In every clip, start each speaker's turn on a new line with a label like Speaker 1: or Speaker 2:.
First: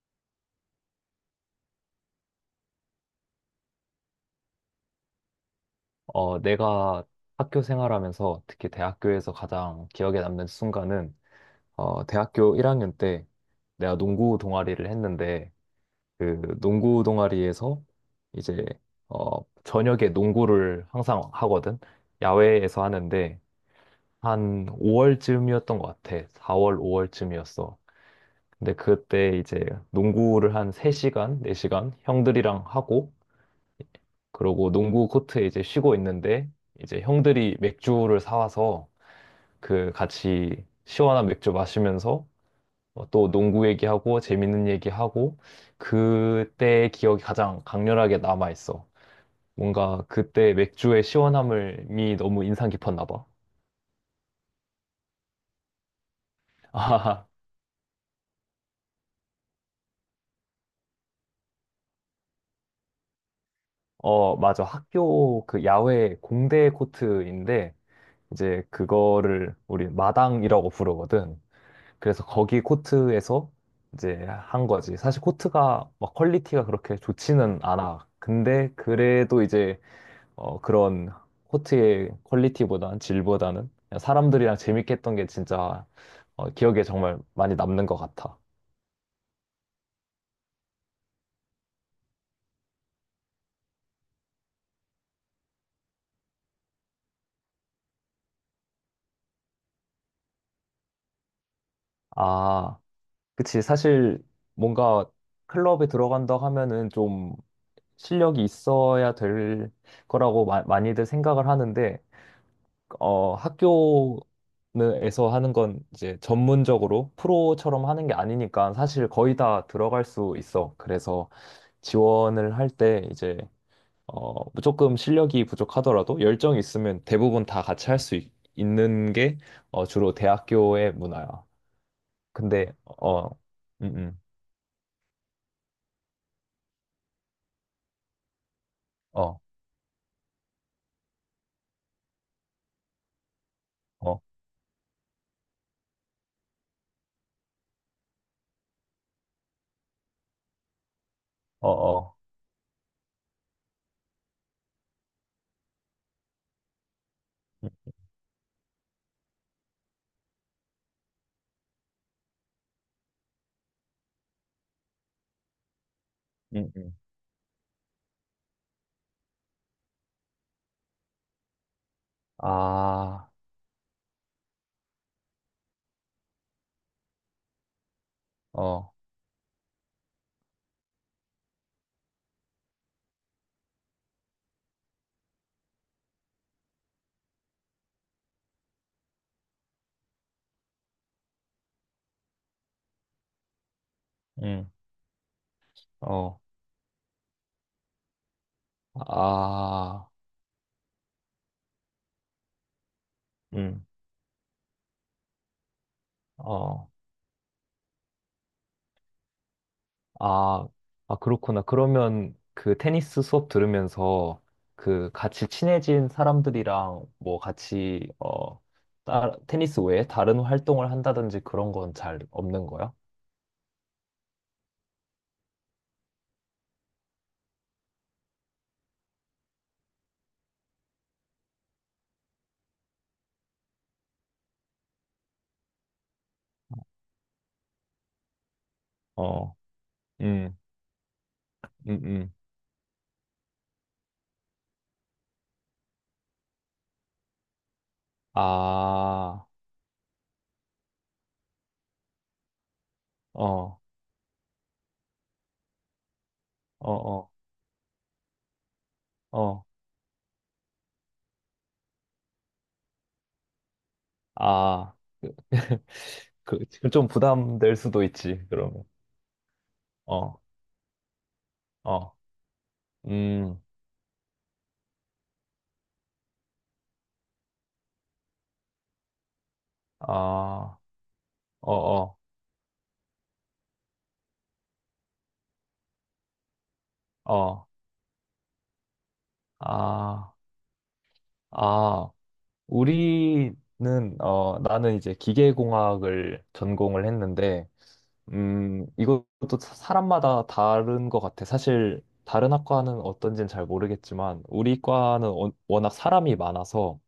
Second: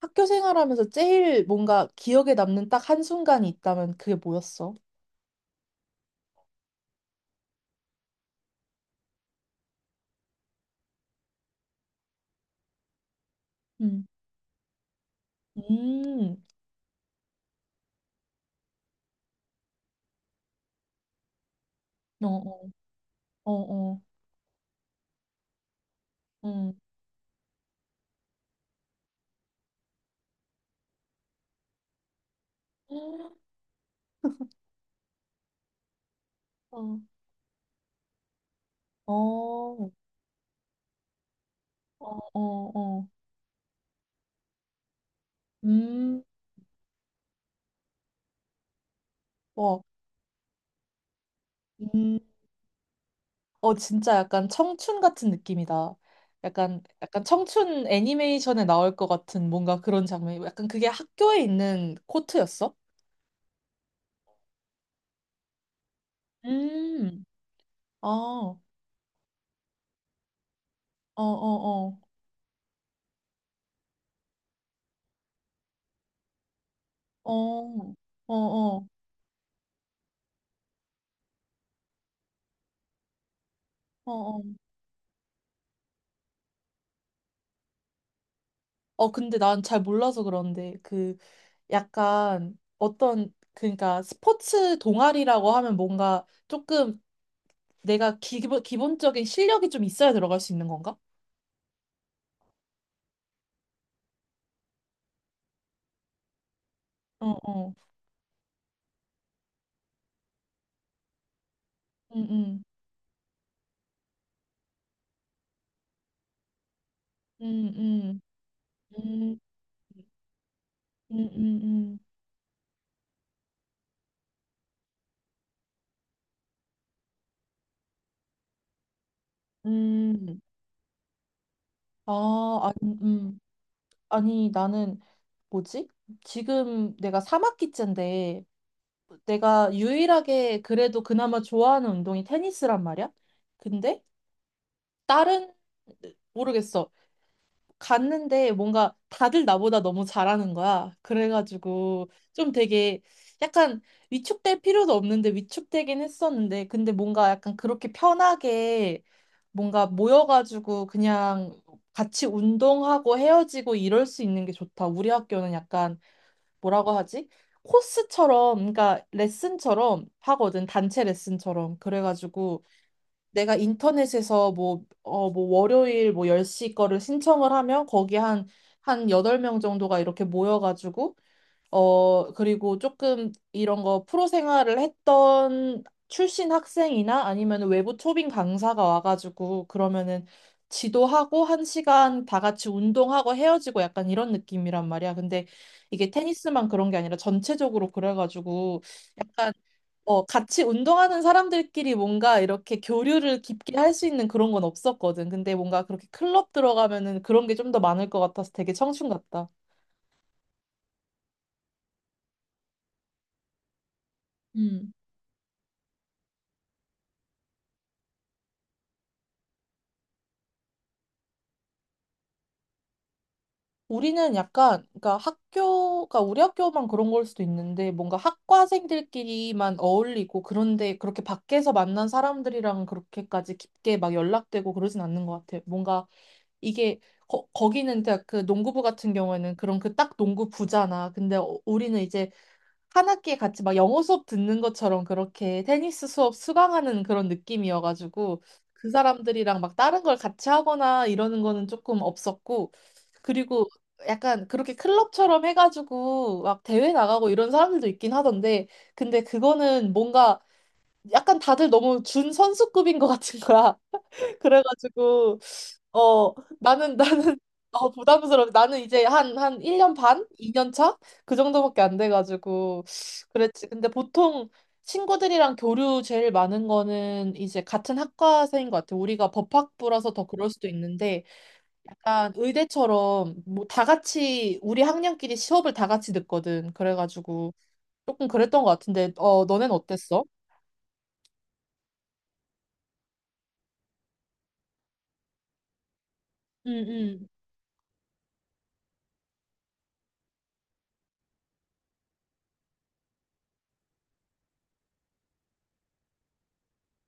Speaker 1: 학교 생활하면서 제일 뭔가 기억에 남는 딱 한순간이 있다면 그게 뭐였어?
Speaker 2: 내가 학교 생활하면서 특히 대학교에서 가장 기억에 남는 순간은 대학교 1학년 때 내가
Speaker 1: 음.
Speaker 2: 농구 동아리를 했는데
Speaker 1: 음.
Speaker 2: 그 농구 동아리에서 이제 저녁에 농구를 항상 하거든.
Speaker 1: 어,
Speaker 2: 야외에서 하는데
Speaker 1: 어, 어,
Speaker 2: 한 5월쯤이었던 것 같아.
Speaker 1: 어. 음.
Speaker 2: 4월, 5월쯤이었어. 근데 그때 이제 농구를 한 3시간, 4시간 형들이랑 하고 그러고 농구 코트에 이제 쉬고 있는데
Speaker 1: 어,
Speaker 2: 이제 형들이 맥주를 사와서
Speaker 1: 어,
Speaker 2: 그 같이 시원한 맥주
Speaker 1: 어,
Speaker 2: 마시면서
Speaker 1: 어. 어.
Speaker 2: 또 농구 얘기하고 재밌는 얘기하고
Speaker 1: 음.
Speaker 2: 그때의 기억이 가장 강렬하게 남아 있어.
Speaker 1: 와.
Speaker 2: 뭔가 그때 맥주의 시원함이
Speaker 1: 음.
Speaker 2: 너무 인상 깊었나 봐.
Speaker 1: 어, 진짜 약간 청춘 같은 느낌이다. 약간 약간
Speaker 2: 아,
Speaker 1: 청춘 애니메이션에 나올 것 같은 뭔가 그런 장면이고 약간 그게 학교에 있는 코트였어?
Speaker 2: 맞아. 학교 그 야외 공대
Speaker 1: 음.
Speaker 2: 코트인데
Speaker 1: 아. 어,
Speaker 2: 이제 그거를 우리 마당이라고
Speaker 1: 어,
Speaker 2: 부르거든.
Speaker 1: 어.
Speaker 2: 그래서 거기 코트에서 이제 한 거지. 사실 코트가 막 퀄리티가 그렇게 좋지는
Speaker 1: 어.
Speaker 2: 않아.
Speaker 1: 어,
Speaker 2: 근데
Speaker 1: 어,
Speaker 2: 그래도 이제 그런 코트의 퀄리티보단 질보다는 그냥
Speaker 1: 어, 어.
Speaker 2: 사람들이랑 재밌게 했던 게 진짜 기억에 정말 많이 남는 것 같아.
Speaker 1: 어, 근데 난 잘 몰라서 그런데, 그, 약간, 어떤, 그러니까, 스포츠 동아리라고 하면 뭔가 조금 내가 기본적인 실력이 좀 있어야 들어갈 수 있는 건가?
Speaker 2: 아, 그치. 사실 뭔가 클럽에 들어간다 하면은
Speaker 1: 어,
Speaker 2: 좀
Speaker 1: 어.
Speaker 2: 실력이 있어야 될 거라고 많이들 생각을 하는데
Speaker 1: 음, 음,
Speaker 2: 학교에서 하는 건 이제 전문적으로
Speaker 1: 음,
Speaker 2: 프로처럼 하는 게
Speaker 1: 음,
Speaker 2: 아니니까 사실 거의
Speaker 1: 음,
Speaker 2: 다 들어갈 수 있어.
Speaker 1: 음,
Speaker 2: 그래서
Speaker 1: 음, 음.
Speaker 2: 지원을 할 때 이제 어, 조금 실력이 부족하더라도 열정이 있으면 대부분 다 같이 할 수 있는 게 주로
Speaker 1: 음.
Speaker 2: 대학교의 문화야.
Speaker 1: 아,
Speaker 2: 근데
Speaker 1: 아니,
Speaker 2: 어,
Speaker 1: 음.
Speaker 2: 음, 음,
Speaker 1: 아니, 나는, 뭐지? 지금 내가 3학기째인데,
Speaker 2: 어,
Speaker 1: 내가 유일하게 그래도 그나마 좋아하는 운동이 테니스란 말이야? 근데,
Speaker 2: 어,
Speaker 1: 다른 모르겠어. 갔는데 뭔가 다들 나보다 너무 잘하는 거야.
Speaker 2: 어,
Speaker 1: 그래가지고
Speaker 2: 어,
Speaker 1: 좀 되게 약간 위축될 필요도 없는데 위축되긴 했었는데 근데 뭔가 약간
Speaker 2: 음,
Speaker 1: 그렇게 편하게 뭔가 모여가지고 그냥 같이 운동하고 헤어지고 이럴 수 있는 게 좋다. 우리 학교는 약간
Speaker 2: 음,
Speaker 1: 뭐라고
Speaker 2: 음.
Speaker 1: 하지? 코스처럼, 그러니까 레슨처럼 하거든. 단체 레슨처럼. 그래가지고
Speaker 2: 아,
Speaker 1: 내가 인터넷에서 뭐, 어, 뭐 월요일 뭐 10시 거를 신청을 하면 거기 한,
Speaker 2: 어,
Speaker 1: 한 8명 정도가 이렇게 모여가지고, 어, 그리고 조금 이런 거 프로 생활을 했던 출신 학생이나 아니면 외부 초빙 강사가 와가지고 그러면은 지도하고 한 시간 다 같이 운동하고 헤어지고 약간 이런
Speaker 2: 음,
Speaker 1: 느낌이란 말이야. 근데 이게
Speaker 2: 어,
Speaker 1: 테니스만 그런 게 아니라 전체적으로 그래가지고
Speaker 2: 아,
Speaker 1: 어, 같이 운동하는 사람들끼리 뭔가 이렇게 교류를 깊게
Speaker 2: 음,
Speaker 1: 할 수 있는 그런 건 없었거든. 근데 뭔가 그렇게 클럽
Speaker 2: 어.
Speaker 1: 들어가면은 그런 게 좀 더 많을 것 같아서 되게 청춘 같다.
Speaker 2: 아, 아, 그렇구나. 그러면 그 테니스 수업 들으면서
Speaker 1: 음.
Speaker 2: 그 같이 친해진 사람들이랑 뭐 같이, 테니스 외에 다른 활동을 한다든지 그런 건 잘 없는 거야?
Speaker 1: 우리는 약간, 그러니까 학교가 우리 학교만 그런 걸 수도 있는데 뭔가 학과생들끼리만 어울리고 그런데 그렇게 밖에서 만난 사람들이랑 그렇게까지 깊게 막 연락되고 그러진 않는 것 같아. 뭔가 이게 거기는 그냥 그 농구부 같은
Speaker 2: 어,
Speaker 1: 경우에는 그런 그 딱
Speaker 2: 음,
Speaker 1: 농구부잖아. 근데 어- 우리는
Speaker 2: 음,
Speaker 1: 이제
Speaker 2: 음.
Speaker 1: 한 학기에 같이 막 영어 수업 듣는 것처럼 그렇게 테니스 수업 수강하는 그런 느낌이어가지고 그
Speaker 2: 아,
Speaker 1: 사람들이랑 막 다른 걸 같이 하거나 이러는 거는 조금 없었고 그리고
Speaker 2: 어,
Speaker 1: 약간 그렇게 클럽처럼 해가지고 막
Speaker 2: 어,
Speaker 1: 대회 나가고
Speaker 2: 어,
Speaker 1: 이런 사람들도 있긴 하던데 근데
Speaker 2: 어.
Speaker 1: 그거는 뭔가 약간 다들 너무 준 선수급인 것 같은 거야.
Speaker 2: 아,
Speaker 1: 그래가지고 어,
Speaker 2: 지금
Speaker 1: 나는,
Speaker 2: 좀
Speaker 1: 나는,
Speaker 2: 부담될
Speaker 1: 어,
Speaker 2: 수도 있지,
Speaker 1: 부담스러워. 나는
Speaker 2: 그러면.
Speaker 1: 이제 한 1년 반?
Speaker 2: 어,
Speaker 1: 2년 차? 그 정도밖에 안
Speaker 2: 어,
Speaker 1: 돼가지고.
Speaker 2: 음,
Speaker 1: 그랬지. 근데 보통 친구들이랑 교류 제일 많은 거는 이제 같은 학과생인 것 같아. 우리가 법학부라서 더 그럴 수도
Speaker 2: 아,
Speaker 1: 있는데,
Speaker 2: 어, 어,
Speaker 1: 약간 의대처럼 뭐 다 같이, 우리 학년끼리 수업을 다 같이 듣거든. 그래가지고
Speaker 2: 어,
Speaker 1: 조금 그랬던 것 같은데, 어, 너넨 어땠어?
Speaker 2: 아, 아. 우리는 나는 이제 기계공학을
Speaker 1: 응,
Speaker 2: 전공을
Speaker 1: 응.
Speaker 2: 했는데 이것도 사람마다 다른 것 같아. 사실 다른 학과는 어떤지는 잘 모르겠지만 우리 과는 워낙 사람이 많아서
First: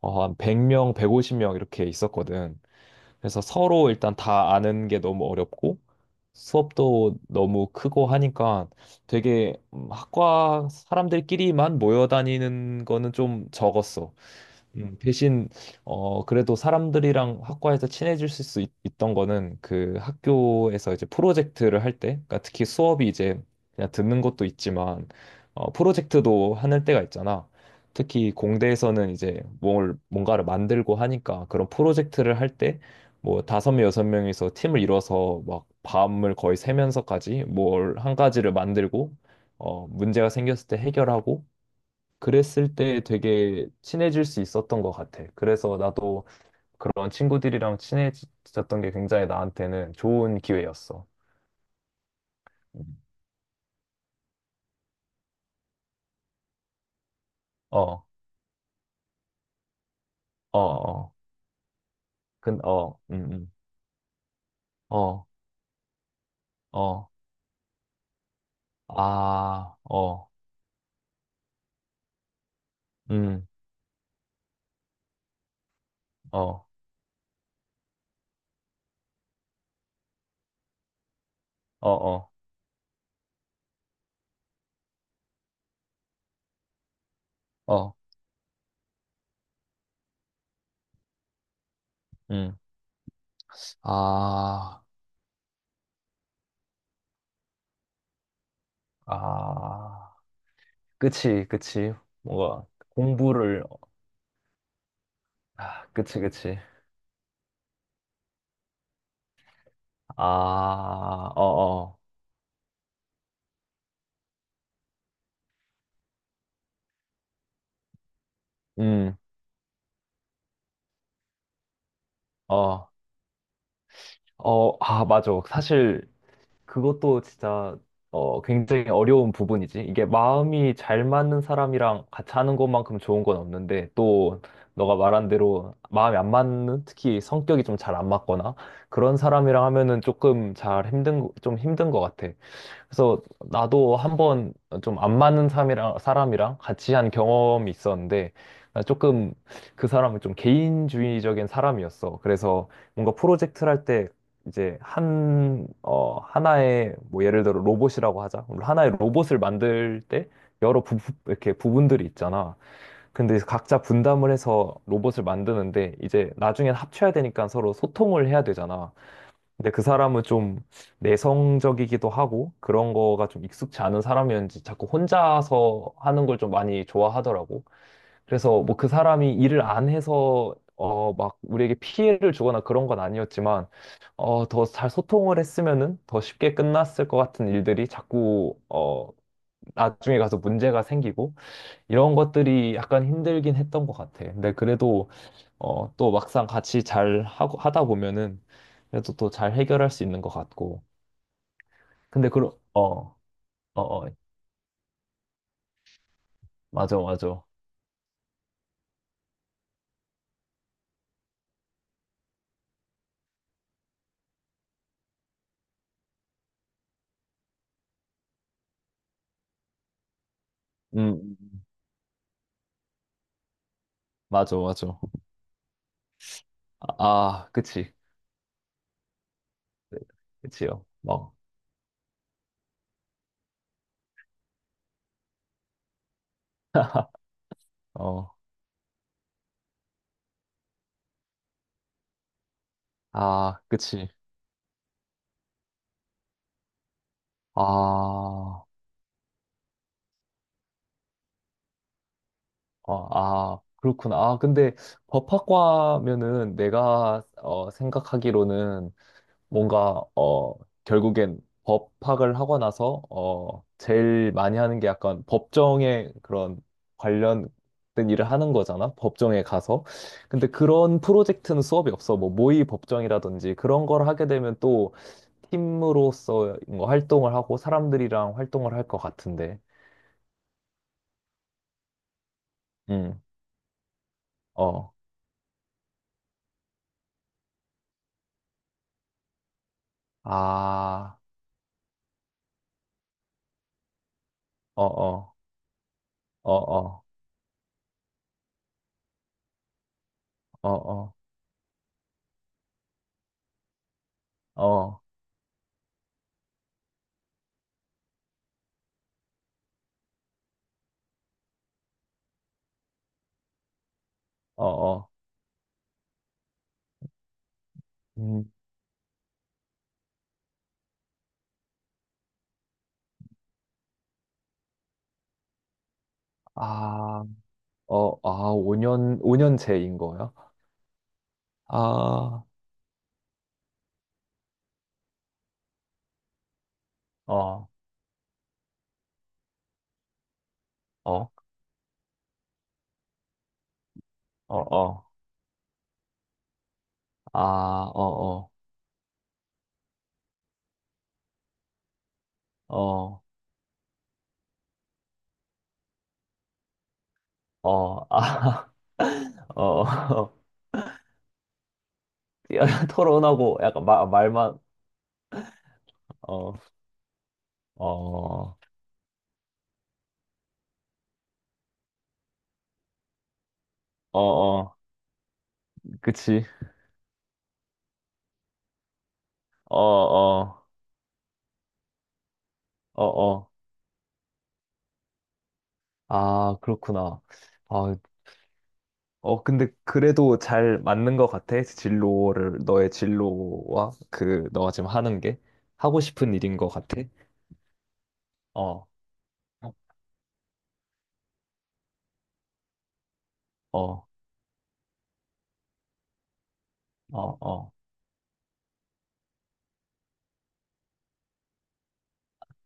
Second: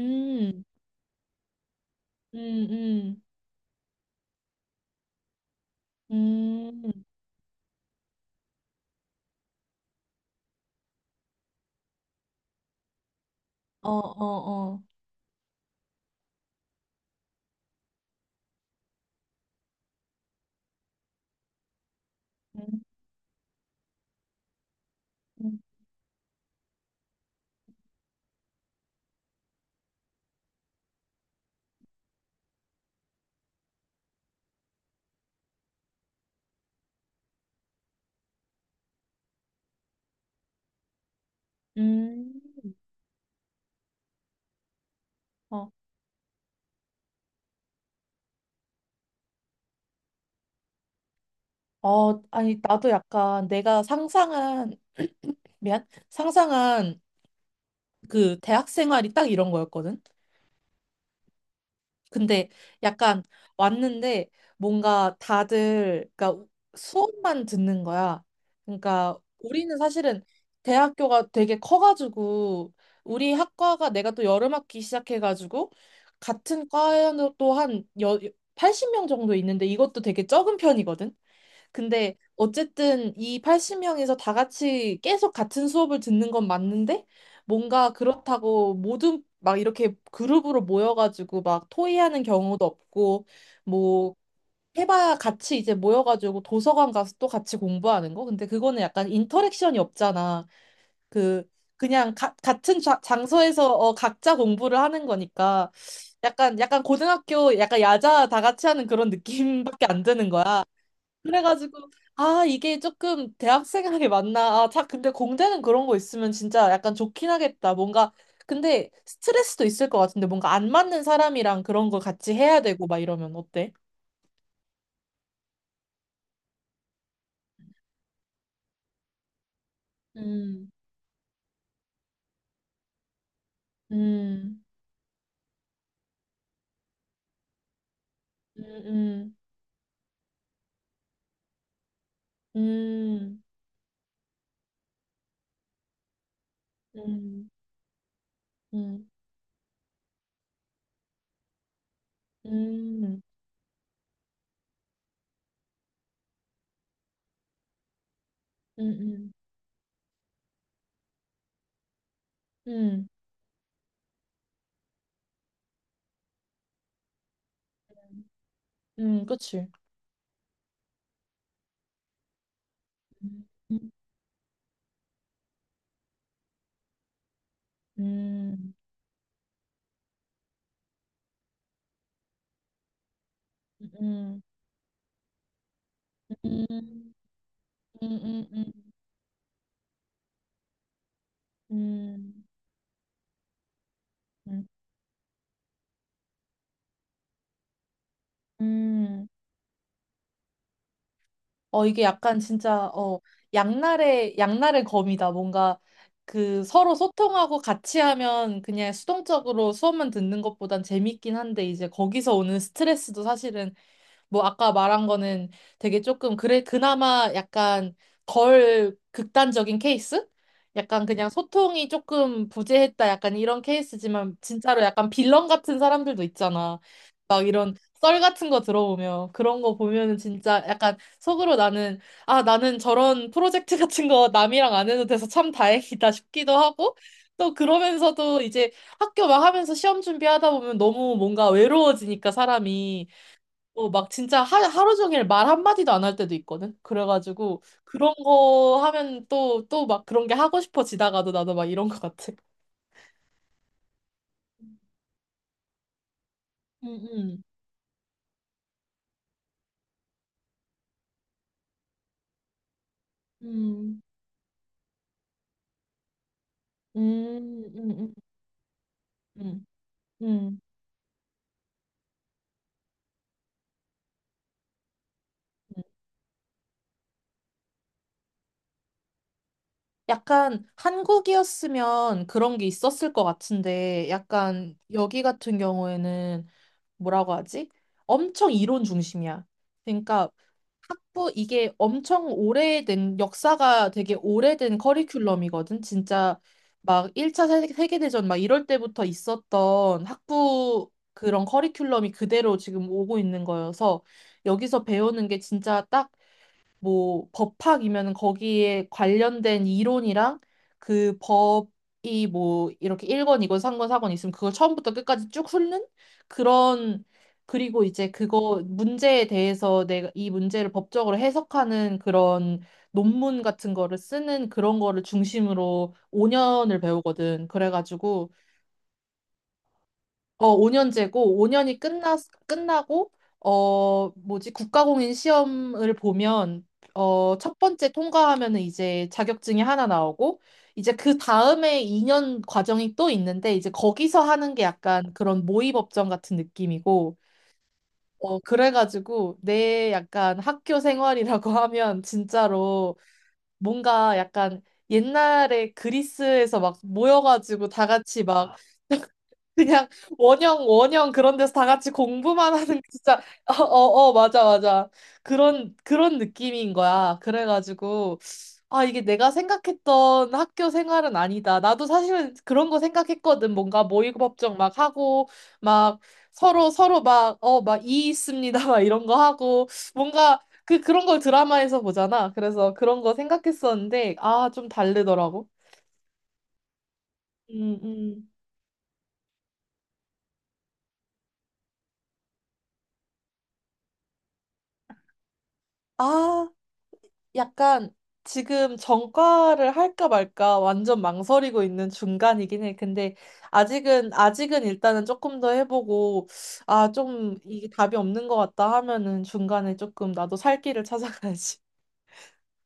Speaker 2: 한 100명, 150명 이렇게 있었거든.
Speaker 1: 음, 음,
Speaker 2: 그래서 서로 일단 다 아는 게 너무 어렵고
Speaker 1: 음.
Speaker 2: 수업도 너무 크고 하니까 되게 학과 사람들끼리만 모여 다니는 거는 좀
Speaker 1: 어,
Speaker 2: 적었어.
Speaker 1: 어,
Speaker 2: 대신 그래도 사람들이랑 학과에서 친해질 수 있 던 거는 그 학교에서 이제 프로젝트를 할 때, 그러니까
Speaker 1: 어.
Speaker 2: 특히 수업이 이제 그냥 듣는 것도 있지만
Speaker 1: 음,
Speaker 2: 프로젝트도 하는 때가 있잖아. 특히 공대에서는 이제 뭘 뭔가를 만들고 하니까 그런 프로젝트를 할 때 뭐 다섯 명 여섯 명이서 팀을 이뤄서 막 밤을 거의 새면서까지 뭘 한 가지를 만들고 문제가 생겼을 때 해결하고
Speaker 1: 음.
Speaker 2: 그랬을 때 되게 친해질 수 있었던 것 같아.
Speaker 1: 어,
Speaker 2: 그래서 나도 그런 친구들이랑 친해졌던 게 굉장히 나한테는 좋은 기회였어.
Speaker 1: 어, 아니, 나도
Speaker 2: 음.
Speaker 1: 약간 내가 상상한
Speaker 2: 어,
Speaker 1: 그 대학 생활이 딱 이런 거였거든?
Speaker 2: 어, 어,
Speaker 1: 근데
Speaker 2: 어,
Speaker 1: 약간 왔는데 뭔가
Speaker 2: 어,
Speaker 1: 다들, 그러니까
Speaker 2: 어,
Speaker 1: 수업만 듣는 거야. 그러니까 우리는
Speaker 2: 아,
Speaker 1: 사실은
Speaker 2: 어,
Speaker 1: 대학교가 되게 커가지고 우리
Speaker 2: 음,
Speaker 1: 학과가 내가 또 여름학기 시작해가지고
Speaker 2: 어,
Speaker 1: 같은 과에도 80명 정도 있는데 이것도 되게 적은 편이거든?
Speaker 2: 어,
Speaker 1: 근데
Speaker 2: 어,
Speaker 1: 어쨌든 이 80명에서 다 같이 계속 같은 수업을 듣는 건 맞는데 뭔가
Speaker 2: 어,
Speaker 1: 그렇다고 모든 막 이렇게 그룹으로 모여가지고 막 토의하는
Speaker 2: 음,
Speaker 1: 경우도 없고 뭐
Speaker 2: 아,
Speaker 1: 해봐야 같이 이제 모여가지고 도서관 가서 또 같이 공부하는 거? 근데 그거는 약간 인터랙션이
Speaker 2: 아,
Speaker 1: 없잖아. 그
Speaker 2: 그치, 그치.
Speaker 1: 그냥
Speaker 2: 뭔가
Speaker 1: 같은
Speaker 2: 공부를,
Speaker 1: 장소에서 어, 각자 공부를 하는 거니까
Speaker 2: 아, 그치, 그치.
Speaker 1: 약간 약간 고등학교 약간 야자 다 같이 하는 그런 느낌밖에 안 드는 거야.
Speaker 2: 아, 어,
Speaker 1: 그래가지고
Speaker 2: 어,
Speaker 1: 아 이게 조금 대학생에게 맞나 아 자, 근데 공대는 그런 거 있으면 진짜 약간 좋긴 하겠다 뭔가 근데
Speaker 2: 음,
Speaker 1: 스트레스도 있을 것 같은데 뭔가 안 맞는 사람이랑 그런 거 같이 해야 되고
Speaker 2: 어.
Speaker 1: 막 이러면 어때?
Speaker 2: 맞아. 사실 그것도 진짜 굉장히 어려운 부분이지. 이게
Speaker 1: 음.
Speaker 2: 마음이 잘 맞는 사람이랑 같이 하는 것만큼 좋은 건 없는데 또
Speaker 1: 음,
Speaker 2: 너가 말한 대로 마음이 안 맞는 특히 성격이 좀 잘 안 맞거나
Speaker 1: 음,
Speaker 2: 그런
Speaker 1: 음,
Speaker 2: 사람이랑 하면은 조금 잘 힘든 거- 좀 힘든 것 같아. 그래서
Speaker 1: 음,
Speaker 2: 나도 한번 좀 안 맞는 사람이랑 같이 한
Speaker 1: 음,
Speaker 2: 경험이 있었는데, 나
Speaker 1: 음,
Speaker 2: 조금 그 사람은 좀 개인주의적인 사람이었어. 그래서 뭔가
Speaker 1: 음,
Speaker 2: 프로젝트를 할 때 이제 하나의, 뭐 예를 들어 로봇이라고 하자. 그럼 하나의
Speaker 1: 음,
Speaker 2: 로봇을 만들 때 여러 이렇게 부분들이 있잖아.
Speaker 1: 음,
Speaker 2: 근데 각자 분담을 해서 로봇을 만드는데 이제 나중엔 합쳐야 되니까 서로 소통을 해야 되잖아.
Speaker 1: 그치.
Speaker 2: 근데 그 사람은 좀 내성적이기도 하고 그런 거가 좀
Speaker 1: 음,
Speaker 2: 익숙치 않은 사람이었는지 자꾸 혼자서 하는 걸 좀 많이 좋아하더라고. 그래서
Speaker 1: 음,
Speaker 2: 뭐 그 사람이 일을 안 해서 막 우리에게 피해를 주거나 그런 건 아니었지만
Speaker 1: 음,
Speaker 2: 더 잘 소통을 했으면은 더 쉽게 끝났을
Speaker 1: 음,
Speaker 2: 것 같은 일들이
Speaker 1: 음,
Speaker 2: 자꾸
Speaker 1: 음,
Speaker 2: 나중에 가서 문제가 생기고 이런
Speaker 1: 음,
Speaker 2: 것들이 약간 힘들긴 했던 것 같아. 근데
Speaker 1: 음,
Speaker 2: 그래도 또 막상 같이 잘 하고 하다 보면은 그래도
Speaker 1: 음.
Speaker 2: 또 잘 해결할 수 있는 것 같고.
Speaker 1: 어, 이게
Speaker 2: 근데
Speaker 1: 약간
Speaker 2: 그런
Speaker 1: 진짜,
Speaker 2: 어어어
Speaker 1: 어, 양날의 검이다. 뭔가 그 서로
Speaker 2: 맞아 맞아
Speaker 1: 소통하고 같이 하면 그냥 수동적으로 수업만 듣는 것보단 재밌긴 한데 이제 거기서 오는 스트레스도 사실은 뭐 아까 말한 거는 되게 조금 그래, 그나마 약간 덜 극단적인 케이스? 약간 그냥
Speaker 2: 음 음.
Speaker 1: 소통이 조금 부재했다. 약간 이런 케이스지만
Speaker 2: 맞아
Speaker 1: 진짜로
Speaker 2: 맞아
Speaker 1: 약간 빌런 같은 사람들도 있잖아.
Speaker 2: 아,
Speaker 1: 막
Speaker 2: 아,
Speaker 1: 이런
Speaker 2: 그치
Speaker 1: 썰 같은 거 들어보면 그런 거 보면은 진짜
Speaker 2: 그치요
Speaker 1: 약간 속으로 나는 아 나는 저런 프로젝트 같은 거 남이랑 안 해도 돼서 참 다행이다 싶기도 하고 또 그러면서도 이제 학교 막 하면서 시험 준비하다 보면 너무 뭔가 외로워지니까 사람이
Speaker 2: 막어아
Speaker 1: 어,
Speaker 2: 그치
Speaker 1: 막 진짜 하루 종일 말 한마디도 안 할 때도 있거든.
Speaker 2: 아,
Speaker 1: 그래가지고 그런
Speaker 2: 어,
Speaker 1: 거 하면 또 또 막 그런 게 하고 싶어지다가도 나도 막 이런 것 같아.
Speaker 2: 아, 그렇구나. 아, 근데 법학과면은
Speaker 1: 음,
Speaker 2: 내가
Speaker 1: 음,
Speaker 2: 생각하기로는 뭔가 결국엔 법 파악을 하고 나서
Speaker 1: 음,
Speaker 2: 제일 많이 하는 게 약간 법정에 그런
Speaker 1: 음,
Speaker 2: 관련된
Speaker 1: 음,
Speaker 2: 일을 하는 거잖아. 법정에
Speaker 1: 음,
Speaker 2: 가서. 근데
Speaker 1: 음,
Speaker 2: 그런 프로젝트는 수업이 없어. 뭐 모의 법정이라든지 그런 걸 하게 되면 또
Speaker 1: 음.
Speaker 2: 팀으로서 뭔가 활동을 하고 사람들이랑 활동을 할 것 같은데.
Speaker 1: 약간 한국이었으면 그런 게 있었을
Speaker 2: 음.
Speaker 1: 것 같은데, 약간
Speaker 2: 어.
Speaker 1: 여기 같은 경우에는 뭐라고 하지? 엄청 이론 중심이야. 그러니까
Speaker 2: 아.
Speaker 1: 학부 이게 엄청 오래된 역사가 되게 오래된
Speaker 2: 어 어.
Speaker 1: 커리큘럼이거든. 진짜
Speaker 2: 어 어.
Speaker 1: 막 1차 세계대전 막 이럴 때부터 있었던
Speaker 2: 어
Speaker 1: 학부
Speaker 2: 어.
Speaker 1: 그런 커리큘럼이 그대로 지금 오고 있는 거여서
Speaker 2: 어
Speaker 1: 여기서
Speaker 2: 어.
Speaker 1: 배우는 게 진짜 딱 뭐 법학이면 거기에 관련된 이론이랑 그 법이 뭐 이렇게 1권, 2권, 3권, 4권 있으면 그걸
Speaker 2: 어
Speaker 1: 처음부터
Speaker 2: 어.
Speaker 1: 끝까지 쭉 훑는 그런 그리고 이제
Speaker 2: 음.
Speaker 1: 그거 문제에 대해서 내가 이 문제를 법적으로 해석하는 그런 논문 같은 거를 쓰는 그런 거를 중심으로 5년을
Speaker 2: 아.
Speaker 1: 배우거든. 그래가지고
Speaker 2: 5년, 5년제인 거예요?
Speaker 1: 어, 5년제고, 5년이
Speaker 2: 아,
Speaker 1: 끝나고, 어, 뭐지, 국가공인 시험을 보면, 어, 첫
Speaker 2: 어,
Speaker 1: 번째 통과하면은 이제 자격증이 하나 나오고, 이제 그
Speaker 2: 어,
Speaker 1: 다음에 2년 과정이 또 있는데, 이제 거기서 하는
Speaker 2: 어,
Speaker 1: 게
Speaker 2: 어,
Speaker 1: 약간 그런 모의법정 같은 느낌이고,
Speaker 2: 아,
Speaker 1: 어,
Speaker 2: 어,
Speaker 1: 그래가지고, 내 약간 학교 생활이라고 하면,
Speaker 2: 어,
Speaker 1: 진짜로
Speaker 2: 어,
Speaker 1: 뭔가 약간 옛날에 그리스에서 막 모여가지고 다
Speaker 2: 어,
Speaker 1: 같이 막,
Speaker 2: 아, 어,
Speaker 1: 그냥
Speaker 2: 어.
Speaker 1: 원형 원형 그런 데서 다 같이 공부만 하는 게 진짜.
Speaker 2: 토론하고
Speaker 1: 어,
Speaker 2: 약간
Speaker 1: 어, 어, 맞아,
Speaker 2: 말만,
Speaker 1: 맞아. 그런 그런
Speaker 2: 어,
Speaker 1: 느낌인 거야. 그래가지고
Speaker 2: 어,
Speaker 1: 아 이게 내가 생각했던 학교 생활은 아니다. 나도 사실은 그런 거 생각했거든. 뭔가 모의고
Speaker 2: 어,
Speaker 1: 법정
Speaker 2: 어,
Speaker 1: 막 하고 막
Speaker 2: 그치,
Speaker 1: 서로 서로 막 어 막 이 있습니다, 막 이런 거 하고
Speaker 2: 어,
Speaker 1: 뭔가
Speaker 2: 어,
Speaker 1: 그 그런 걸 드라마에서 보잖아. 그래서 그런
Speaker 2: 어,
Speaker 1: 거
Speaker 2: 어,
Speaker 1: 생각했었는데 아 좀 다르더라고.
Speaker 2: 아, 그렇구나.
Speaker 1: 음.
Speaker 2: 아,
Speaker 1: 음.
Speaker 2: 근데 그래도 잘 맞는 것 같아. 너의 진로와 너가 지금 하는 게 하고 싶은
Speaker 1: 아
Speaker 2: 일인 것 같아.
Speaker 1: 약간 지금
Speaker 2: 어,
Speaker 1: 전과를 할까 말까 완전 망설이고 있는 중간이긴 해. 근데
Speaker 2: 어,
Speaker 1: 아직은 일단은 조금 더 해보고, 아,
Speaker 2: 어,
Speaker 1: 좀 이게
Speaker 2: 어.
Speaker 1: 답이 없는 것 같다 하면은 중간에 조금 나도 살 길을 찾아가야지.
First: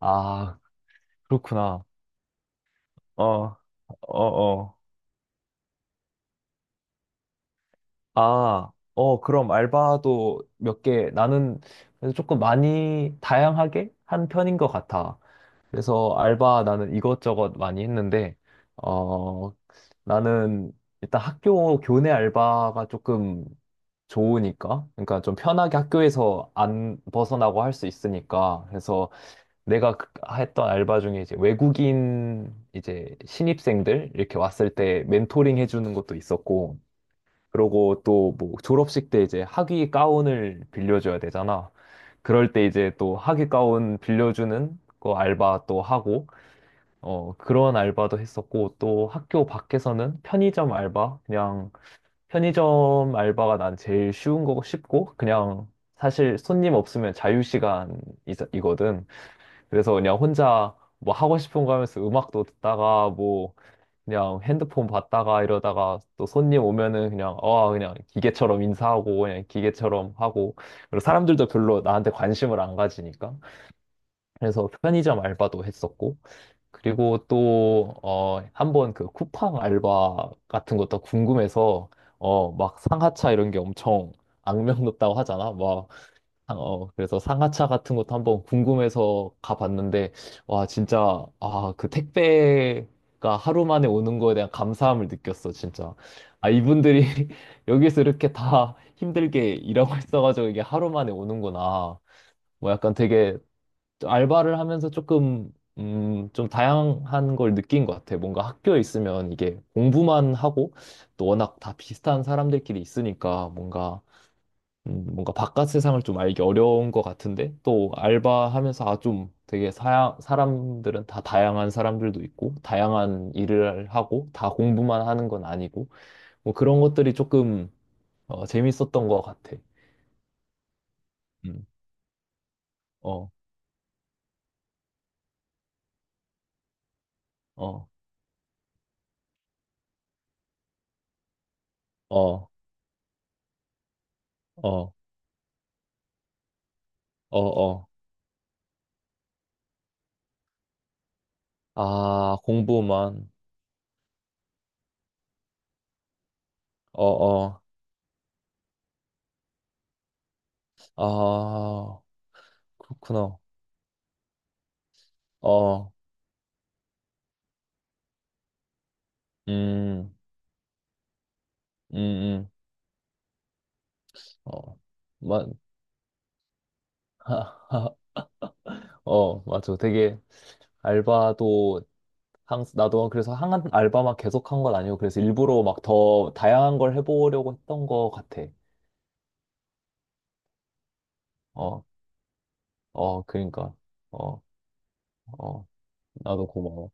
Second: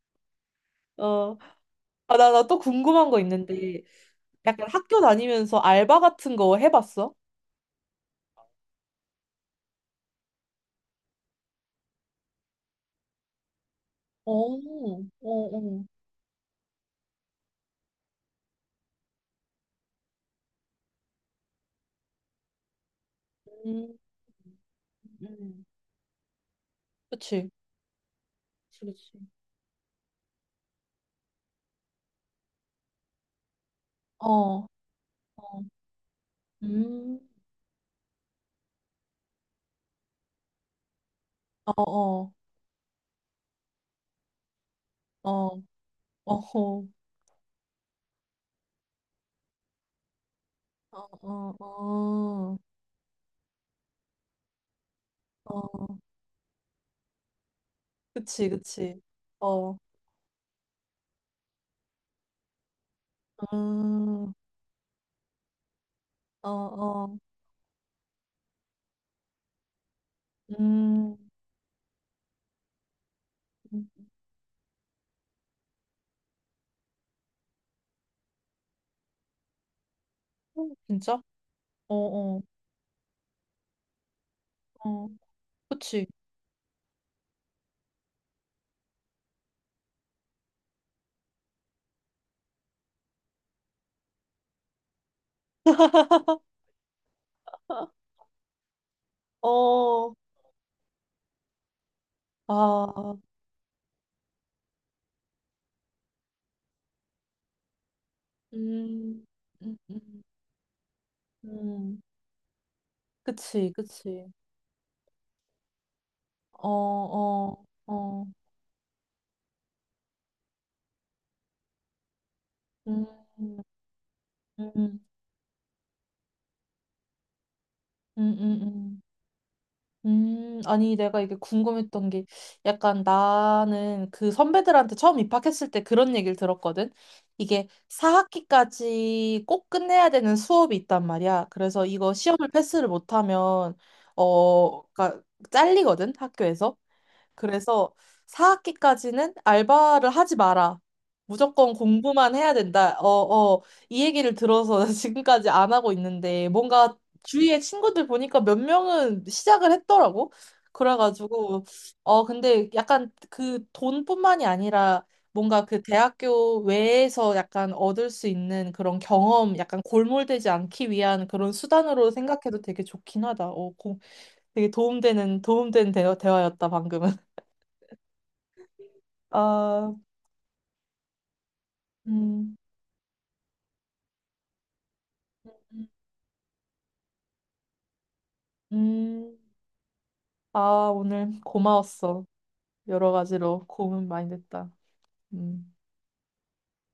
Speaker 2: 아,
Speaker 1: 어,
Speaker 2: 그렇구나.
Speaker 1: 아, 나 또 궁금한 거
Speaker 2: 어,
Speaker 1: 있는데,
Speaker 2: 어,
Speaker 1: 약간
Speaker 2: 어.
Speaker 1: 학교 다니면서 알바 같은 거 해봤어?
Speaker 2: 아, 어, 그럼 알바도 몇 개, 나는 그래 조금 많이 다양하게 한
Speaker 1: 어,
Speaker 2: 편인 것
Speaker 1: 어,
Speaker 2: 같아.
Speaker 1: 어.
Speaker 2: 그래서 알바 나는 이것저것 많이 했는데, 어, 나는 일단 학교 교내 알바가 조금
Speaker 1: 음,
Speaker 2: 좋으니까, 그러니까 좀
Speaker 1: 음.
Speaker 2: 편하게 학교에서 안
Speaker 1: 그치.
Speaker 2: 벗어나고 할 수 있으니까,
Speaker 1: 그치,
Speaker 2: 그래서
Speaker 1: 그치.
Speaker 2: 내가 했던 알바 중에 이제 외국인 이제 신입생들
Speaker 1: 어,
Speaker 2: 이렇게
Speaker 1: 어,
Speaker 2: 왔을 때 멘토링 해주는 것도 있었고,
Speaker 1: 음,
Speaker 2: 그러고 또 뭐 졸업식 때 이제 학위 가운을 빌려줘야 되잖아.
Speaker 1: 어, 어,
Speaker 2: 그럴 때 이제 또 학위 가운 빌려주는 거
Speaker 1: 어,
Speaker 2: 알바 또 하고,
Speaker 1: 어.
Speaker 2: 그런 알바도 했었고, 또 학교 밖에서는 편의점
Speaker 1: 어,
Speaker 2: 알바, 그냥
Speaker 1: 어,
Speaker 2: 편의점 알바가 난 제일 쉬운 거고 쉽고,
Speaker 1: 어,
Speaker 2: 그냥
Speaker 1: 어,
Speaker 2: 사실 손님 없으면
Speaker 1: 그치, 그치.
Speaker 2: 자유시간이거든.
Speaker 1: 어,
Speaker 2: 그래서 그냥 혼자 뭐 하고 싶은 거 하면서 음악도 듣다가 뭐
Speaker 1: 음,
Speaker 2: 그냥 핸드폰 봤다가 이러다가 또
Speaker 1: 어,
Speaker 2: 손님 오면은
Speaker 1: 어,
Speaker 2: 그냥 그냥 기계처럼 인사하고 그냥 기계처럼 하고 그리고
Speaker 1: 음,
Speaker 2: 사람들도 별로 나한테 관심을 안 가지니까
Speaker 1: 음,
Speaker 2: 그래서 편의점 알바도 했었고 그리고 또 한번 그 쿠팡 알바 같은 것도
Speaker 1: 진짜?
Speaker 2: 궁금해서
Speaker 1: 어, 어,
Speaker 2: 막 상하차 이런 게 엄청 악명
Speaker 1: 어,
Speaker 2: 높다고 하잖아
Speaker 1: 그치.
Speaker 2: 그래서 상하차 같은 것도 한번 궁금해서 가봤는데, 와, 진짜, 아, 그 택배가 하루 만에 오는 거에 대한 감사함을 느꼈어, 진짜. 아, 이분들이 여기서 이렇게 다 힘들게 일하고
Speaker 1: 어,
Speaker 2: 있어가지고 이게 하루 만에 오는구나. 뭐 약간
Speaker 1: 아,
Speaker 2: 되게 알바를 하면서 좀 다양한 걸 느낀 것 같아. 뭔가 학교에
Speaker 1: 음,
Speaker 2: 있으면 이게
Speaker 1: 음, 음,
Speaker 2: 공부만 하고, 또 워낙 다
Speaker 1: 음,
Speaker 2: 비슷한 사람들끼리 있으니까
Speaker 1: 그치, 그치.
Speaker 2: 뭔가 바깥 세상을 좀 알기
Speaker 1: 어,
Speaker 2: 어려운 것 같은데
Speaker 1: 어,
Speaker 2: 또
Speaker 1: 어,
Speaker 2: 알바하면서 아 좀 되게 사람들은 다 다양한 사람들도 있고
Speaker 1: 음,
Speaker 2: 다양한
Speaker 1: 음,
Speaker 2: 일을 하고 다
Speaker 1: 음,
Speaker 2: 공부만 하는 건 아니고 뭐 그런 것들이 조금
Speaker 1: 음, 음.
Speaker 2: 재밌었던 것 같아.
Speaker 1: 아니, 내가 이게
Speaker 2: 음,
Speaker 1: 궁금했던 게 약간
Speaker 2: 어,
Speaker 1: 나는 그 선배들한테 처음 입학했을 때 그런 얘기를 들었거든. 이게
Speaker 2: 어,
Speaker 1: 4학기까지 꼭 끝내야 되는 수업이 있단 말이야. 그래서 이거 시험을
Speaker 2: 어,
Speaker 1: 패스를 못하면, 어,
Speaker 2: 어,
Speaker 1: 그러니까 잘리거든, 학교에서.
Speaker 2: 어, 어.
Speaker 1: 그래서 4학기까지는 알바를 하지 마라. 무조건 공부만
Speaker 2: 아,
Speaker 1: 해야 된다. 어,
Speaker 2: 공부만.
Speaker 1: 어, 이 얘기를 들어서 지금까지 안 하고 있는데 뭔가
Speaker 2: 어,
Speaker 1: 주위에
Speaker 2: 어.
Speaker 1: 친구들 보니까 몇 명은 시작을 했더라고. 그래가지고,
Speaker 2: 아,
Speaker 1: 어, 근데 약간
Speaker 2: 그렇구나.
Speaker 1: 그 돈뿐만이 아니라 뭔가 그
Speaker 2: 어,
Speaker 1: 대학교 외에서 약간 얻을 수 있는 그런 경험, 약간
Speaker 2: 음,
Speaker 1: 골몰되지 않기 위한 그런
Speaker 2: 음,
Speaker 1: 수단으로
Speaker 2: 음.
Speaker 1: 생각해도 되게 좋긴 하다. 어, 고, 되게
Speaker 2: 어, 만,
Speaker 1: 도움된 대화였다, 방금은.
Speaker 2: 어, 맞아.
Speaker 1: 아,
Speaker 2: 되게 알바도
Speaker 1: 음,
Speaker 2: 항 나도 그래서 한 알바 막 계속 한 건 아니고 그래서 일부러 막
Speaker 1: 음,
Speaker 2: 더 다양한 걸 해보려고 했던 거 같아.
Speaker 1: 음. 아, 오늘
Speaker 2: 어,
Speaker 1: 고마웠어. 여러
Speaker 2: 어,
Speaker 1: 가지로
Speaker 2: 그러니까.
Speaker 1: 고민 많이
Speaker 2: 어,
Speaker 1: 됐다.
Speaker 2: 어,
Speaker 1: 음.
Speaker 2: 나도 고마워.